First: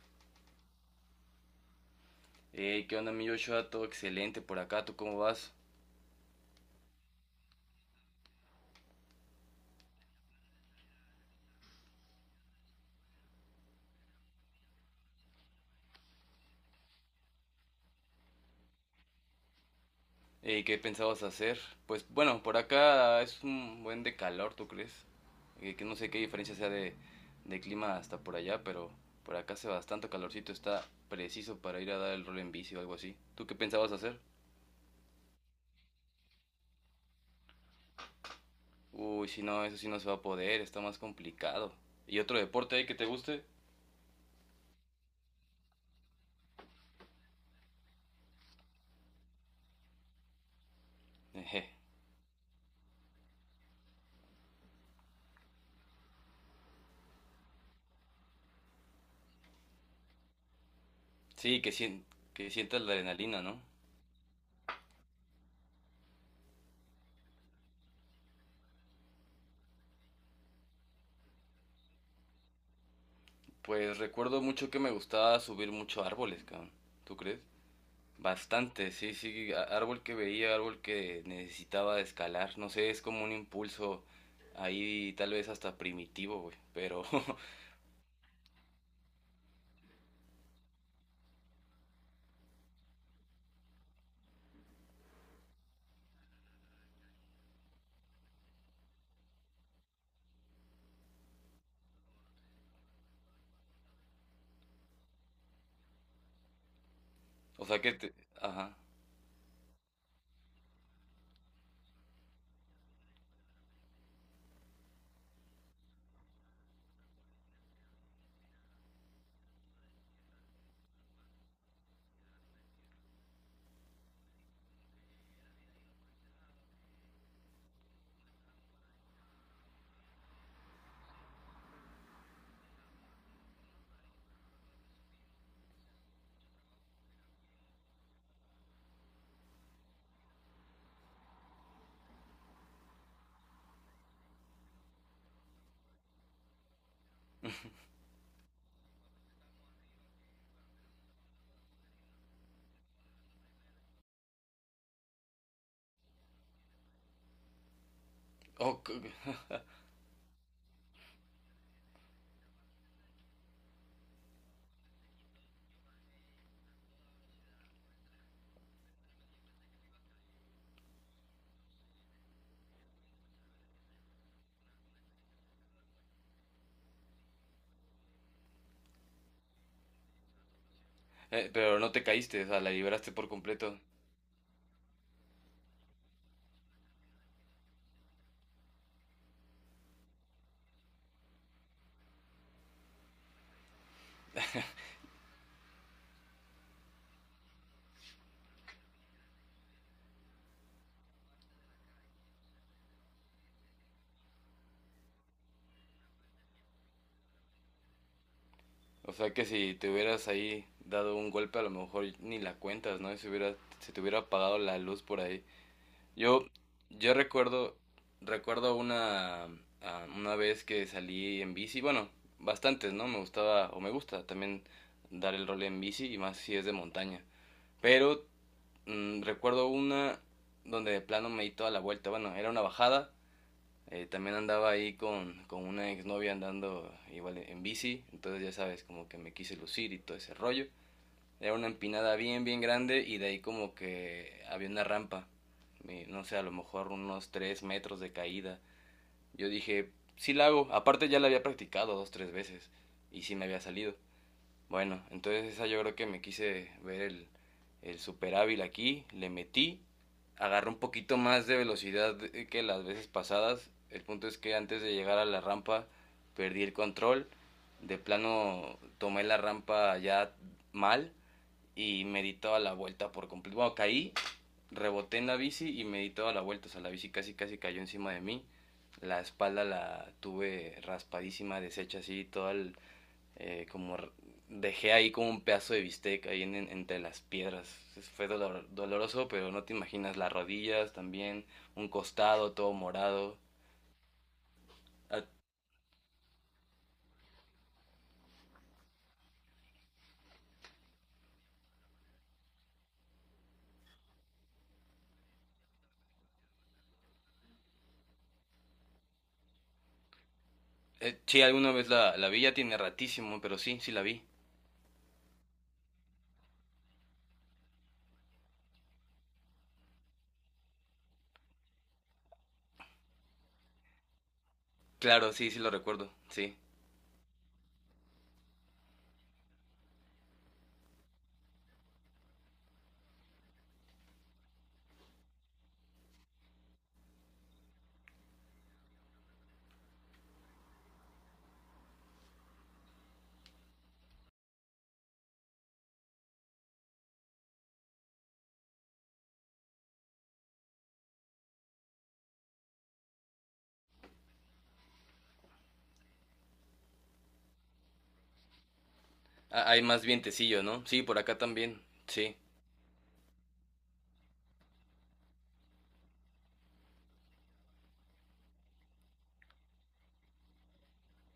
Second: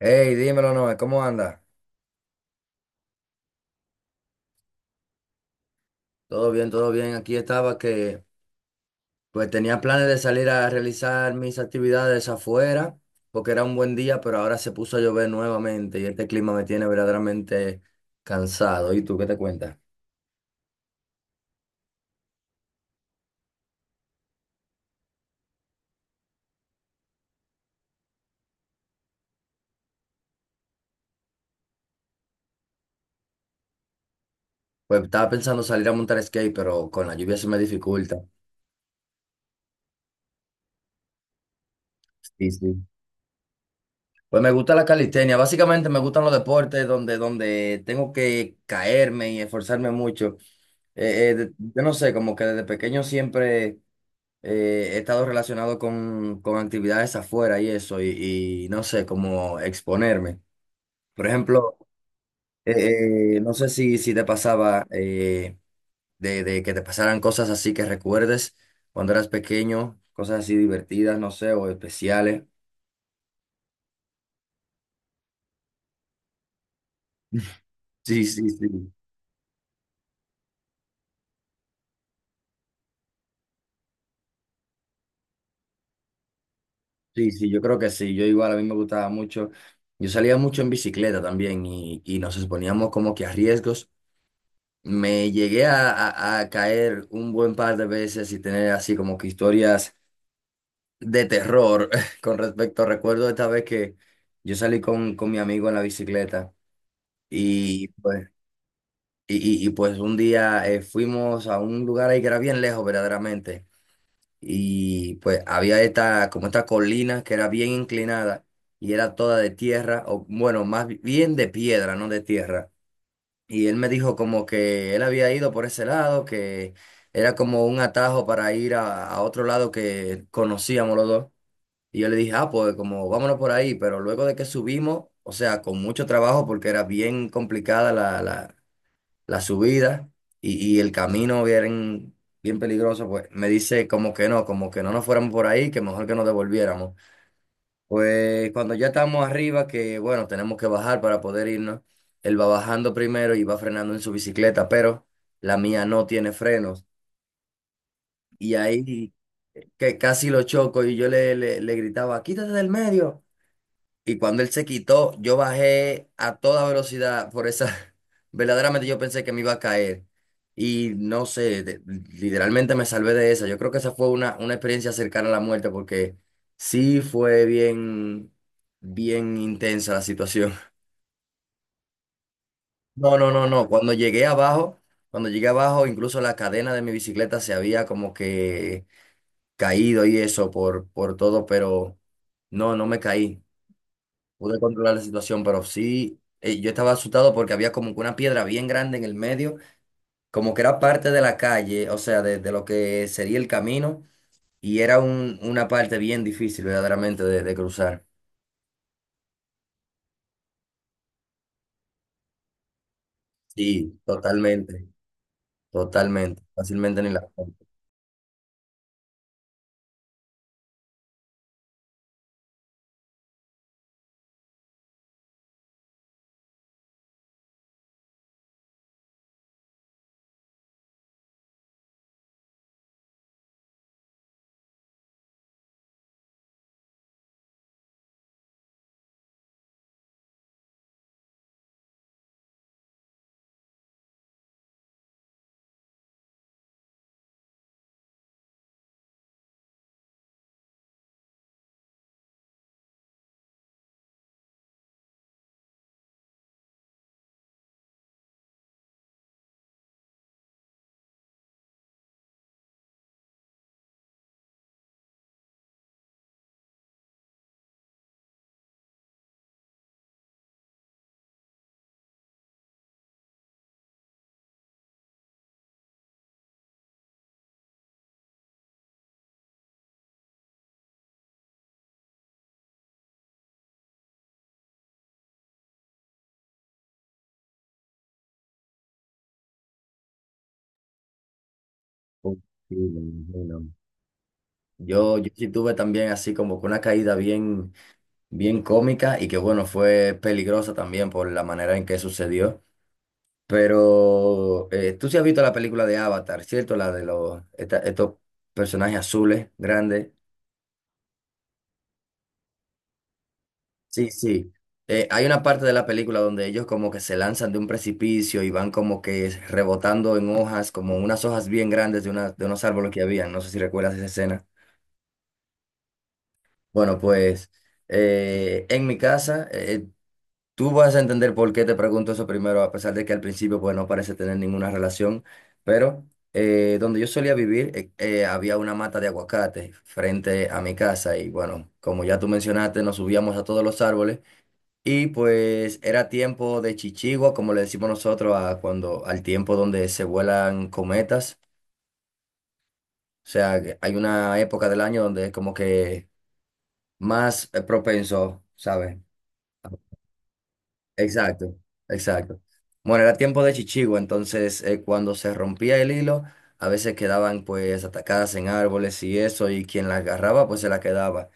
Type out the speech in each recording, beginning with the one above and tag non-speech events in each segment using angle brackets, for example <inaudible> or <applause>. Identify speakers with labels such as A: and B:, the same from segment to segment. A: Hey, dímelo, Noé, ¿cómo anda?
B: Hey, ¿qué onda, mi Joshua? Todo excelente por acá, ¿tú cómo vas?
A: Todo bien, todo bien. Aquí estaba que pues tenía planes de salir a realizar mis actividades afuera porque era un buen día, pero ahora se puso a llover nuevamente y este clima me tiene verdaderamente cansado. ¿Y tú qué te cuentas?
B: Hey, ¿qué pensabas hacer? Pues bueno, por acá es un buen de calor, ¿tú crees? Que no sé qué diferencia sea de clima hasta por allá, pero por acá hace bastante calorcito, está preciso para ir a dar el rol en bici o algo así. ¿Tú qué pensabas hacer?
A: Pues estaba pensando salir a montar skate, pero con la lluvia se me dificulta.
B: Uy, si no, eso sí no se va a poder, está más complicado. ¿Y otro
A: Sí,
B: deporte
A: sí.
B: ahí que te guste?
A: Pues me gusta la calistenia. Básicamente me gustan los deportes donde tengo que caerme y esforzarme mucho.
B: Eje.
A: Yo no sé, como que desde pequeño siempre he estado relacionado con actividades afuera y eso, y no sé, como exponerme. Por
B: Sí,
A: ejemplo,
B: que sientas la adrenalina,
A: no
B: ¿no?
A: sé si te pasaba de que te pasaran cosas así que recuerdes cuando eras pequeño, cosas así divertidas, no sé, o especiales.
B: Pues recuerdo mucho que me gustaba subir mucho árboles, cabrón. ¿Tú crees?
A: Sí, sí,
B: Bastante,
A: sí.
B: sí, sí, árbol que veía, árbol que necesitaba de escalar, no sé, es como un impulso ahí tal vez hasta primitivo, güey, pero,
A: Sí, sí, yo
B: <laughs>
A: creo que sí. Yo igual a mí me gustaba mucho. Yo salía mucho en bicicleta también y nos exponíamos como que a riesgos. Me llegué a caer un buen par de veces y tener así como que historias de terror <laughs> con respecto. Recuerdo esta vez que yo salí con mi amigo en la bicicleta
B: o sea
A: y
B: que te,
A: pues,
B: ajá,
A: y, pues un día fuimos a un lugar ahí que era bien lejos verdaderamente y pues había esta como esta colina que era bien inclinada y era toda de tierra o bueno, más bien de piedra, no de tierra. Y él me dijo como que él había ido por ese lado, que era como un atajo para ir a otro lado que conocíamos los dos. Y yo le dije, ah, pues como vámonos por ahí, pero luego de que subimos, o sea, con mucho trabajo porque era bien complicada la subida y el camino bien peligroso, pues me dice como que no nos fuéramos por ahí, que mejor que nos devolviéramos. Pues cuando ya estamos arriba, que bueno, tenemos que bajar para poder irnos, él va bajando primero y va frenando en su bicicleta, pero la mía no tiene frenos. Y
B: Oh,
A: ahí
B: c- <laughs>
A: que casi lo choco y yo le gritaba, quítate del medio. Y cuando él se quitó, yo bajé a toda velocidad por esa, <laughs> verdaderamente yo pensé que me iba a caer. Y no sé, literalmente me salvé de esa. Yo creo que esa fue una experiencia cercana a la muerte porque sí fue bien intensa la situación. <laughs>
B: pero no te caíste, o sea, la liberaste
A: No,
B: por
A: no, no, no.
B: completo,
A: Cuando llegué abajo, incluso la cadena de mi bicicleta se había como que caído y eso por todo, pero no, no me caí. Pude controlar la situación, pero sí, yo estaba asustado porque había como que una piedra bien grande en el medio, como que era parte de la calle, o sea, de lo que sería el camino, y era un, una parte bien difícil verdaderamente de cruzar.
B: o sea que si te hubieras ahí dado un golpe a lo mejor ni la cuentas, ¿no? Se
A: Sí,
B: te hubiera apagado la
A: totalmente,
B: luz por ahí.
A: totalmente,
B: Yo,
A: fácilmente ni
B: yo
A: la cuento.
B: recuerdo, recuerdo una vez que salí en bici, bueno, bastantes, ¿no? Me gustaba, o me gusta también dar el rol en bici, y más si es de montaña. Pero recuerdo una donde de plano me di toda la vuelta, bueno, era una bajada, también andaba ahí con una exnovia andando igual en bici, entonces ya sabes, como que me quise lucir y todo ese rollo. Era una empinada bien, bien grande y de ahí como que había una rampa. Y no sé, a lo mejor unos 3 metros de caída. Yo dije, sí la hago. Aparte ya la había practicado dos, tres veces y sí me había salido. Bueno, entonces esa yo creo que me quise ver el super hábil aquí. Le metí, agarré un poquito más de velocidad que las veces pasadas. El punto es que antes de llegar a la rampa perdí el control. De plano tomé la rampa ya mal y me di toda la vuelta por completo. Bueno, caí, reboté en la bici y me di toda la vuelta. O sea, la bici casi casi cayó encima de mí. La espalda la tuve raspadísima, deshecha así, como dejé ahí como un pedazo de bistec ahí entre las piedras. Fue doloroso, pero no te imaginas las rodillas también, un
A: Uf,
B: costado todo
A: sí, me
B: morado.
A: imagino. Yo,
B: Ah,
A: yo sí tuve también así como que una caída bien cómica y que bueno, fue peligrosa también por la manera en que sucedió. Pero tú sí has visto la película de Avatar, ¿cierto? La de los, estos personajes azules, grandes.
B: sí, alguna vez la vi, ya tiene ratísimo, pero sí, sí la
A: Sí,
B: vi.
A: sí. Hay una parte de la película donde ellos como que se lanzan de un precipicio y van como que rebotando en hojas, como unas hojas bien grandes de, de unos árboles que habían. No sé si recuerdas esa escena.
B: Claro, sí, sí lo recuerdo, sí.
A: Bueno, pues en mi casa, tú vas a entender por qué te pregunto eso primero, a pesar de que al principio pues no parece tener ninguna relación, pero donde yo solía vivir había una mata de aguacate frente a mi casa y bueno, como ya tú mencionaste, nos subíamos a todos los árboles y pues era tiempo de chichigua, como le decimos nosotros a cuando al tiempo donde se vuelan cometas, o sea, que hay una época del año donde es como que más propenso, ¿sabes?
B: Ah, hay más vientecillo, ¿no? Sí, por acá
A: Exacto,
B: también. Sí.
A: exacto. Bueno, era tiempo de chichigo, entonces cuando se rompía el hilo, a veces quedaban pues atacadas en árboles y eso, y quien las agarraba pues se la quedaba.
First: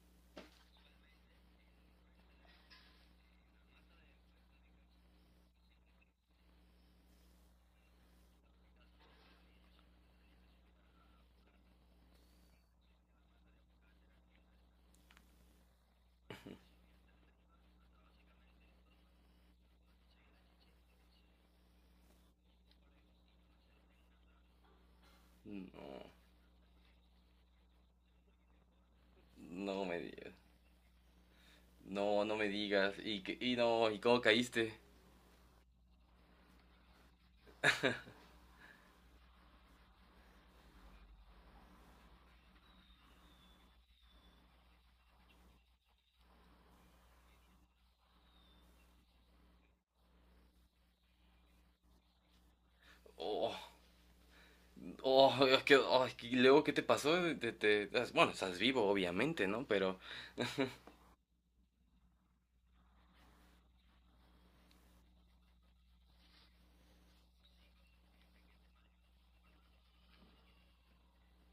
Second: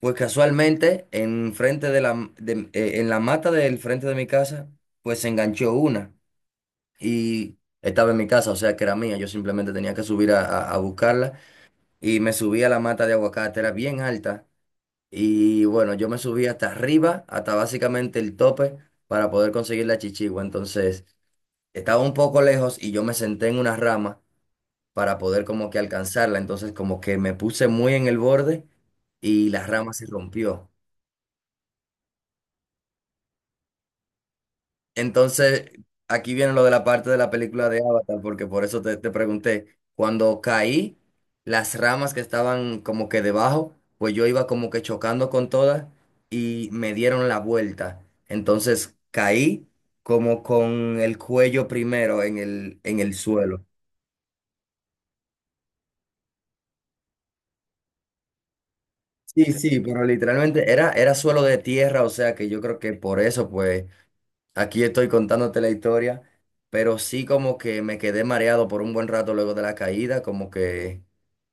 A: Pues casualmente, en frente en la mata del frente de mi casa, pues se enganchó una y estaba en mi casa, o sea que era mía, yo simplemente tenía que subir a buscarla y me subí a la mata de aguacate, era bien alta y bueno, yo me subí hasta arriba, hasta básicamente el tope, para poder conseguir la chichigua. Entonces, estaba un poco lejos y yo me senté en una rama para poder como que
B: No,
A: alcanzarla. Entonces, como que me puse muy en el borde y la
B: no
A: rama
B: me
A: se
B: digas.
A: rompió.
B: No, no me digas. Y no, ¿y cómo caíste?
A: Entonces, aquí viene lo de la parte de la película de Avatar, porque por eso te pregunté, cuando caí, las ramas que estaban como que debajo, pues yo iba como que chocando con todas y me dieron la vuelta. Entonces, caí como con el cuello primero en en el
B: Oh,
A: suelo.
B: oh, y luego, ¿qué te pasó? Bueno, estás vivo, obviamente,
A: Sí,
B: ¿no?
A: sí,
B: Pero
A: pero literalmente era, era suelo de tierra, o sea que yo creo que por eso, pues... Aquí estoy contándote la historia, pero sí como que me quedé mareado por un buen rato luego de la caída, como que,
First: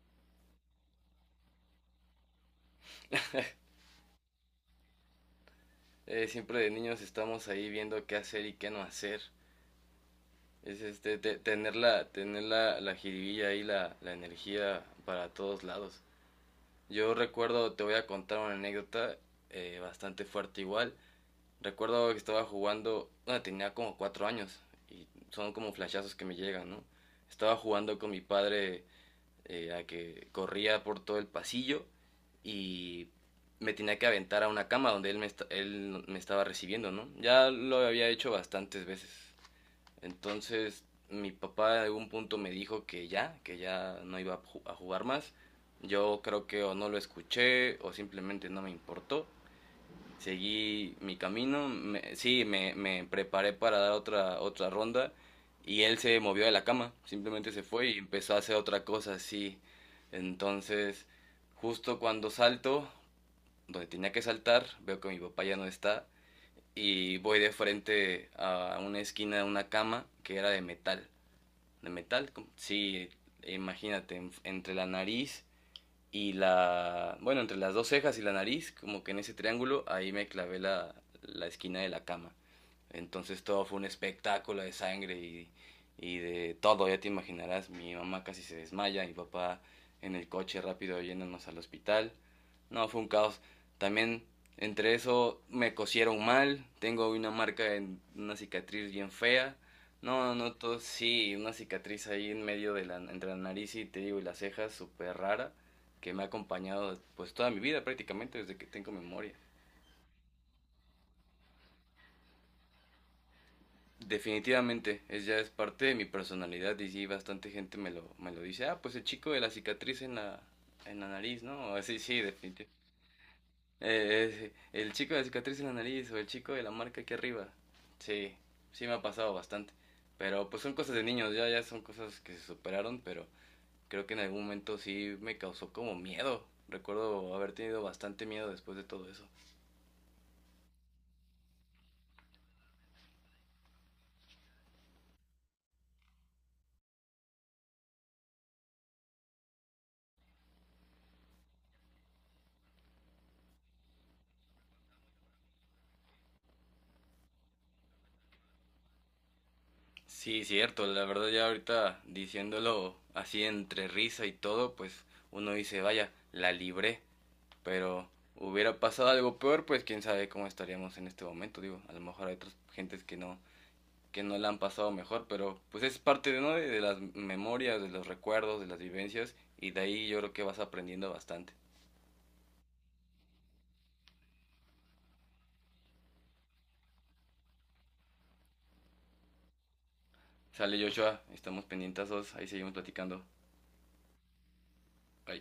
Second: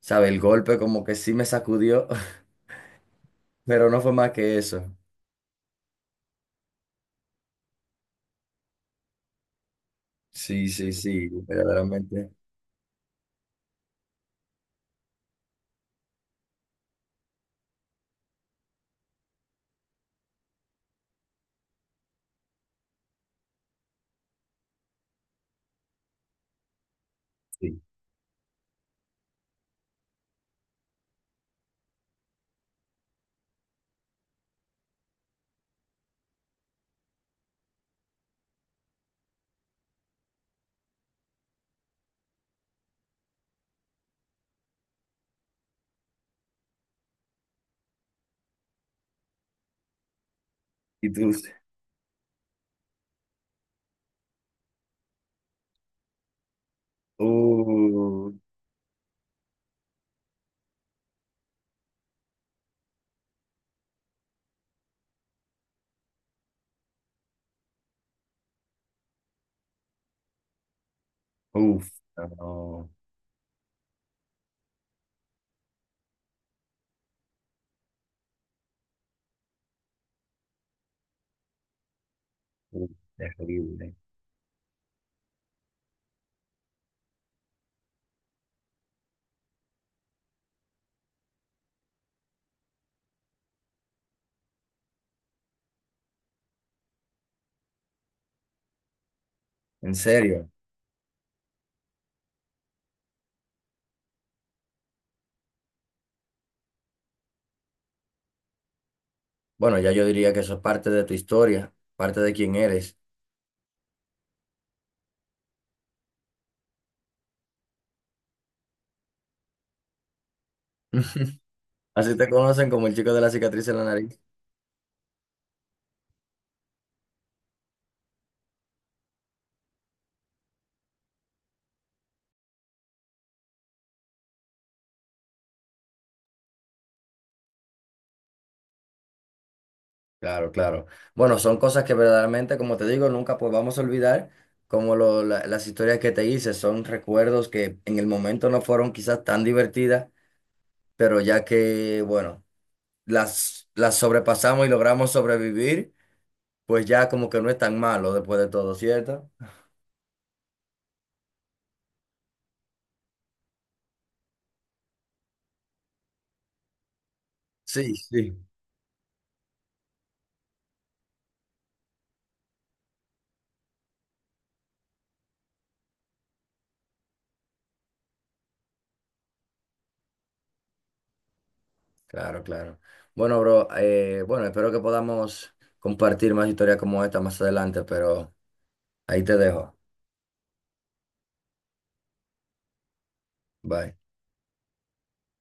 A: sabe, el golpe como que sí me sacudió, <laughs> pero no fue más que eso.
B: siempre de niños estamos ahí viendo qué hacer y qué no hacer.
A: Sí,
B: Es
A: sí,
B: este,
A: sí,
B: tener
A: verdaderamente.
B: tener la jiribilla y la energía para todos lados. Yo recuerdo, te voy a contar una anécdota bastante fuerte igual. Recuerdo que estaba jugando, bueno, tenía como 4 años y son como flashazos que me llegan, ¿no? Estaba
A: Sí.
B: jugando con mi padre a que corría por todo el pasillo y me tenía que aventar a una cama donde él me estaba recibiendo, ¿no? Ya lo había hecho bastantes veces. Entonces mi papá en algún punto me dijo que ya no iba a a jugar más. Yo creo que o no lo escuché o simplemente no me importó, seguí
A: Y
B: mi
A: tú,
B: camino, sí, me preparé para dar otra, otra ronda y él se movió de la cama, simplemente se fue y
A: uh,
B: empezó a hacer otra cosa así. Entonces, justo cuando salto, donde tenía que saltar, veo que mi papá ya no está y voy de frente a una esquina de una cama que era de metal. ¿De
A: uf,
B: metal?
A: no,
B: Sí, imagínate, entre la nariz y bueno, entre las dos cejas y la nariz, como que en ese triángulo, ahí me clavé la esquina de la cama.
A: uf,
B: Entonces todo fue un
A: terrible.
B: espectáculo de sangre y de todo, ya te imaginarás, mi mamá casi se desmaya, mi papá en el coche rápido yéndonos al hospital. No, fue un caos. También entre eso me cosieron mal, tengo una marca en una cicatriz bien fea.
A: En
B: No,
A: serio.
B: no, todo sí, una cicatriz ahí en medio de la entre la nariz y te digo y las cejas, súper rara que me ha acompañado pues toda mi vida prácticamente desde que tengo memoria.
A: Bueno, ya yo diría que eso es parte de tu historia, parte de quién eres.
B: Definitivamente, es ya es parte de mi personalidad y sí, bastante gente me me lo dice, ah, pues el chico de la cicatriz en en la
A: <laughs>
B: nariz, ¿no? Así,
A: Así
B: sí,
A: te
B: definitivamente.
A: conocen como el chico de la cicatriz en la nariz.
B: Eh, eh, el chico de la cicatriz en la nariz o el chico de la marca aquí arriba. Sí, sí me ha pasado bastante. Pero pues son cosas de niños, ya, ya son cosas que se superaron, pero creo que en algún momento sí me causó como miedo. Recuerdo haber tenido bastante miedo después de todo eso.
A: Claro, claro. Bueno, son cosas que verdaderamente, como te digo, nunca pues vamos a olvidar, como las historias que te hice, son recuerdos que en el momento no fueron quizás tan divertidas, pero ya que, bueno, las sobrepasamos y logramos sobrevivir, pues ya como que no es tan malo después de todo, ¿cierto?
B: Sí, cierto, la verdad ya ahorita diciéndolo así entre risa y todo, pues uno dice, vaya, la libré,
A: Sí,
B: pero
A: sí.
B: hubiera pasado algo peor, pues quién sabe cómo estaríamos en este momento, digo, a lo mejor hay otras gentes que no, que no la han pasado mejor, pero pues es parte de, ¿no? De las memorias, de los recuerdos, de las vivencias y de ahí yo creo que vas aprendiendo bastante.
A: Claro, claro. Bueno, bro, bueno, espero que podamos compartir más historias como esta más adelante, pero ahí te dejo.
B: Sale Joshua, estamos pendientes, ahí seguimos platicando.
A: Bye.
B: Bye.